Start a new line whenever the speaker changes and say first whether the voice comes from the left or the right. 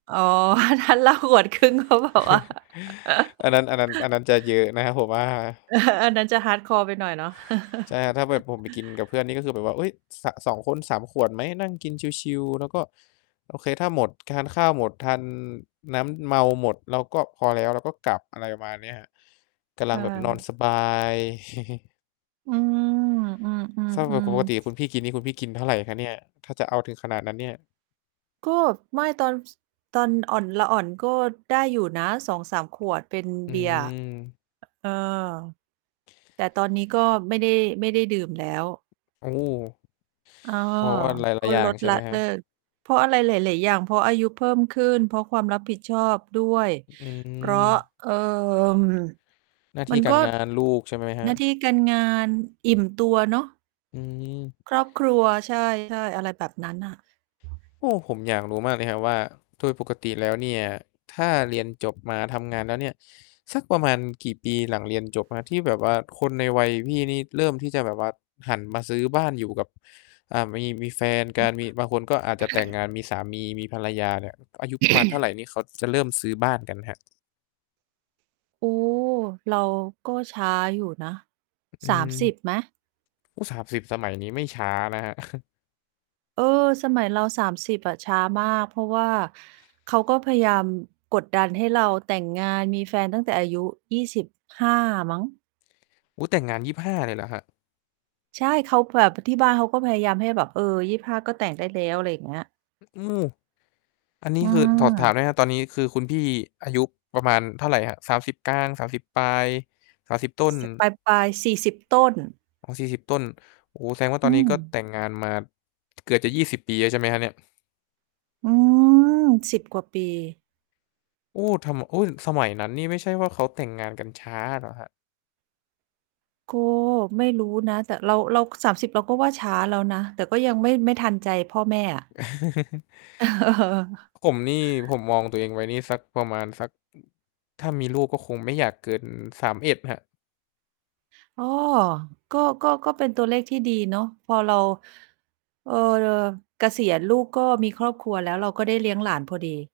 right: อ๋อ ถ้าเหล้า 1 ขวดครึ่ง เขาบอกว่า
left: อันนั้น อันนั้น อันนั้นจะเยอะ นะ ผมว่า
right: อันนั้นจะ hardcore ไปหน่อยเนาะ
left: ใช่ ถ้าแบบผมไปกินกับเพื่อนนี่ ก็คือแบบว่า เอ๊ย สะ สอง คน 3 ขวดไหม? นั่งกินชิล ๆ แล้วก็ โอเค ถ้าหมด ทานข้าวหมดทานน้ำเมาหมดเราก็พอแล้ว เราก็กลับ อะไรประมาณเนี้ยครับ กำล
right: เ
left: ังแบบนอน
right: ออ
left: สบาย
right: อืม อื
left: เท่ากับป
right: อ
left: ก
right: ๆ
left: ต
right: ๆ
left: ิคุณพี่กินนี่ คุณพี่กินเท่าไรครับเนี่ย? ถ้าจะเอาถึงขนาดนั้นเนี่ย
right: ก็ไม่ตอน ส ตอนอ่อน ละอ่อน ก็ได้อยู่นะ 2-3 ขวดเป็น
left: อื
right: เบียร์
left: ม
right: เออ แต่ตอนนี้ก็ไม่ได้ ไม่ได้ดื่มแล้ว
left: โอ้
right: เออ
left: เพราะ ว่าหล
right: ก
left: าย
right: ็
left: ๆ อย่า
right: ล
left: ง
right: ด
left: ใช่
right: ล
left: ไ
right: ะ
left: หมค
right: เ
left: ร
right: ล
left: ั
right: ิ
left: บ
right: ก เพราะอะไรหลาย ๆ อย่าง เพราะอายุเพิ่มขึ้น เพราะความรับผิดชอบด้วย
left: อ อื
right: เพราะ
left: ม
right: เอ่อ
left: หน้าท
right: มั
left: ี่
right: น
left: กา
right: ก
left: ร
right: ็
left: งาน ลูก ใช่ไหมคร
right: หน
left: ั
right: ้า
left: บ?
right: ที่การงานอิ่มตัวเนาะ
left: อืม
right: ครอบครัว ใช่ ใช่ อะไรแบบนั้นอะ
left: โอ้ ผมอยากรู้มากเลยครับว่าโดยปกติแล้วเนี่ย ถ้าเรียนจบมาทำงานแล้วเนี่ย สักประมาณกี่ปีหลังเรียนจบครับ? ที่แบบว่าคนในวัยพี่นี่เริ่มที่จะแบบว่าหันมาซื้อบ้านอยู่กับ อ่า มี มีแฟนก
right: อื
left: ัน
right: อ
left: มีบางคนก็อาจจะแต่งงาน มีสามี มีภรรยาเนี่ย อายุประมาณเท่าไรนี่ เขาจะเริ่มซื้อบ้านกันครับ?
right: โอ้ เราก็ช้าอยู่นะ
left: อื
right: สามสิ
left: ม
right: บ ไหม?
left: อุ๊ย 30 สมัยนี้ไม่ช้านะครับ
right: เออ สมัยเรา 30 อะช้ามาก เพราะว่าเขาก็พยายามกดดันให้เราแต่งงาน มีแฟนตั้งแต่อายุ 25 มั้ง
left: อุ๊ย! แต่งงาน 25 เลยเหรอครับ?
right: ใช่ เขาแบบ ที่บ้านเขาก็พยายามให้แบบ เออ 25 ก็แต่งได้แล้ว อะไรอย่างเงี้ย
left: โอ้! อันนี
right: อื
left: ้คือถอด ถาม
right: อ
left: หน่อยครับ ตอนนี้คือคุณพี่อายุประมาณเท่าไรครับ? 30 กลาง 30 ปลาย 30 ต้น
right: จ ปลาย ๆ 40 ต้น
left: อ๋อ 40 ต้น โอ้โฮ แสดงว่าต
right: อื
left: อนนี้ก็
right: ม
left: แต่งงานมา เกือบจะ 20 ปีแล้วใช่ไหมครับเนี่ย?
right: อืม 10 กว่าปี
left: โอ้! ทำ อุ๊ย สมัยนั้นนี่ ไม่ใช่ว่าเขาแต่งงานกันช้าเหรอครับ?
right: ก็ไม่รู้นะ แต่เรา เรา 30 เราก็ว่าช้าแล้วนะ แต่ก็ยังไม่ ไม่ทันใจพ่อแม่อะ
left: ผมนี่ ผมมองตัวเองไว้นี่ สักประมาณ สัก อ ถ้ามีลูกก็คงไม่อยากเกิน 31 ครับ
right: อ๋อ ก็ ก็ ก็เป็นตัวเลขที่ดีเนาะ พอเรา เอ่อ เกษียณ ลูกก็มีครอบครัวแล้ว เราก็ได้เลี้ยงหลานพอดี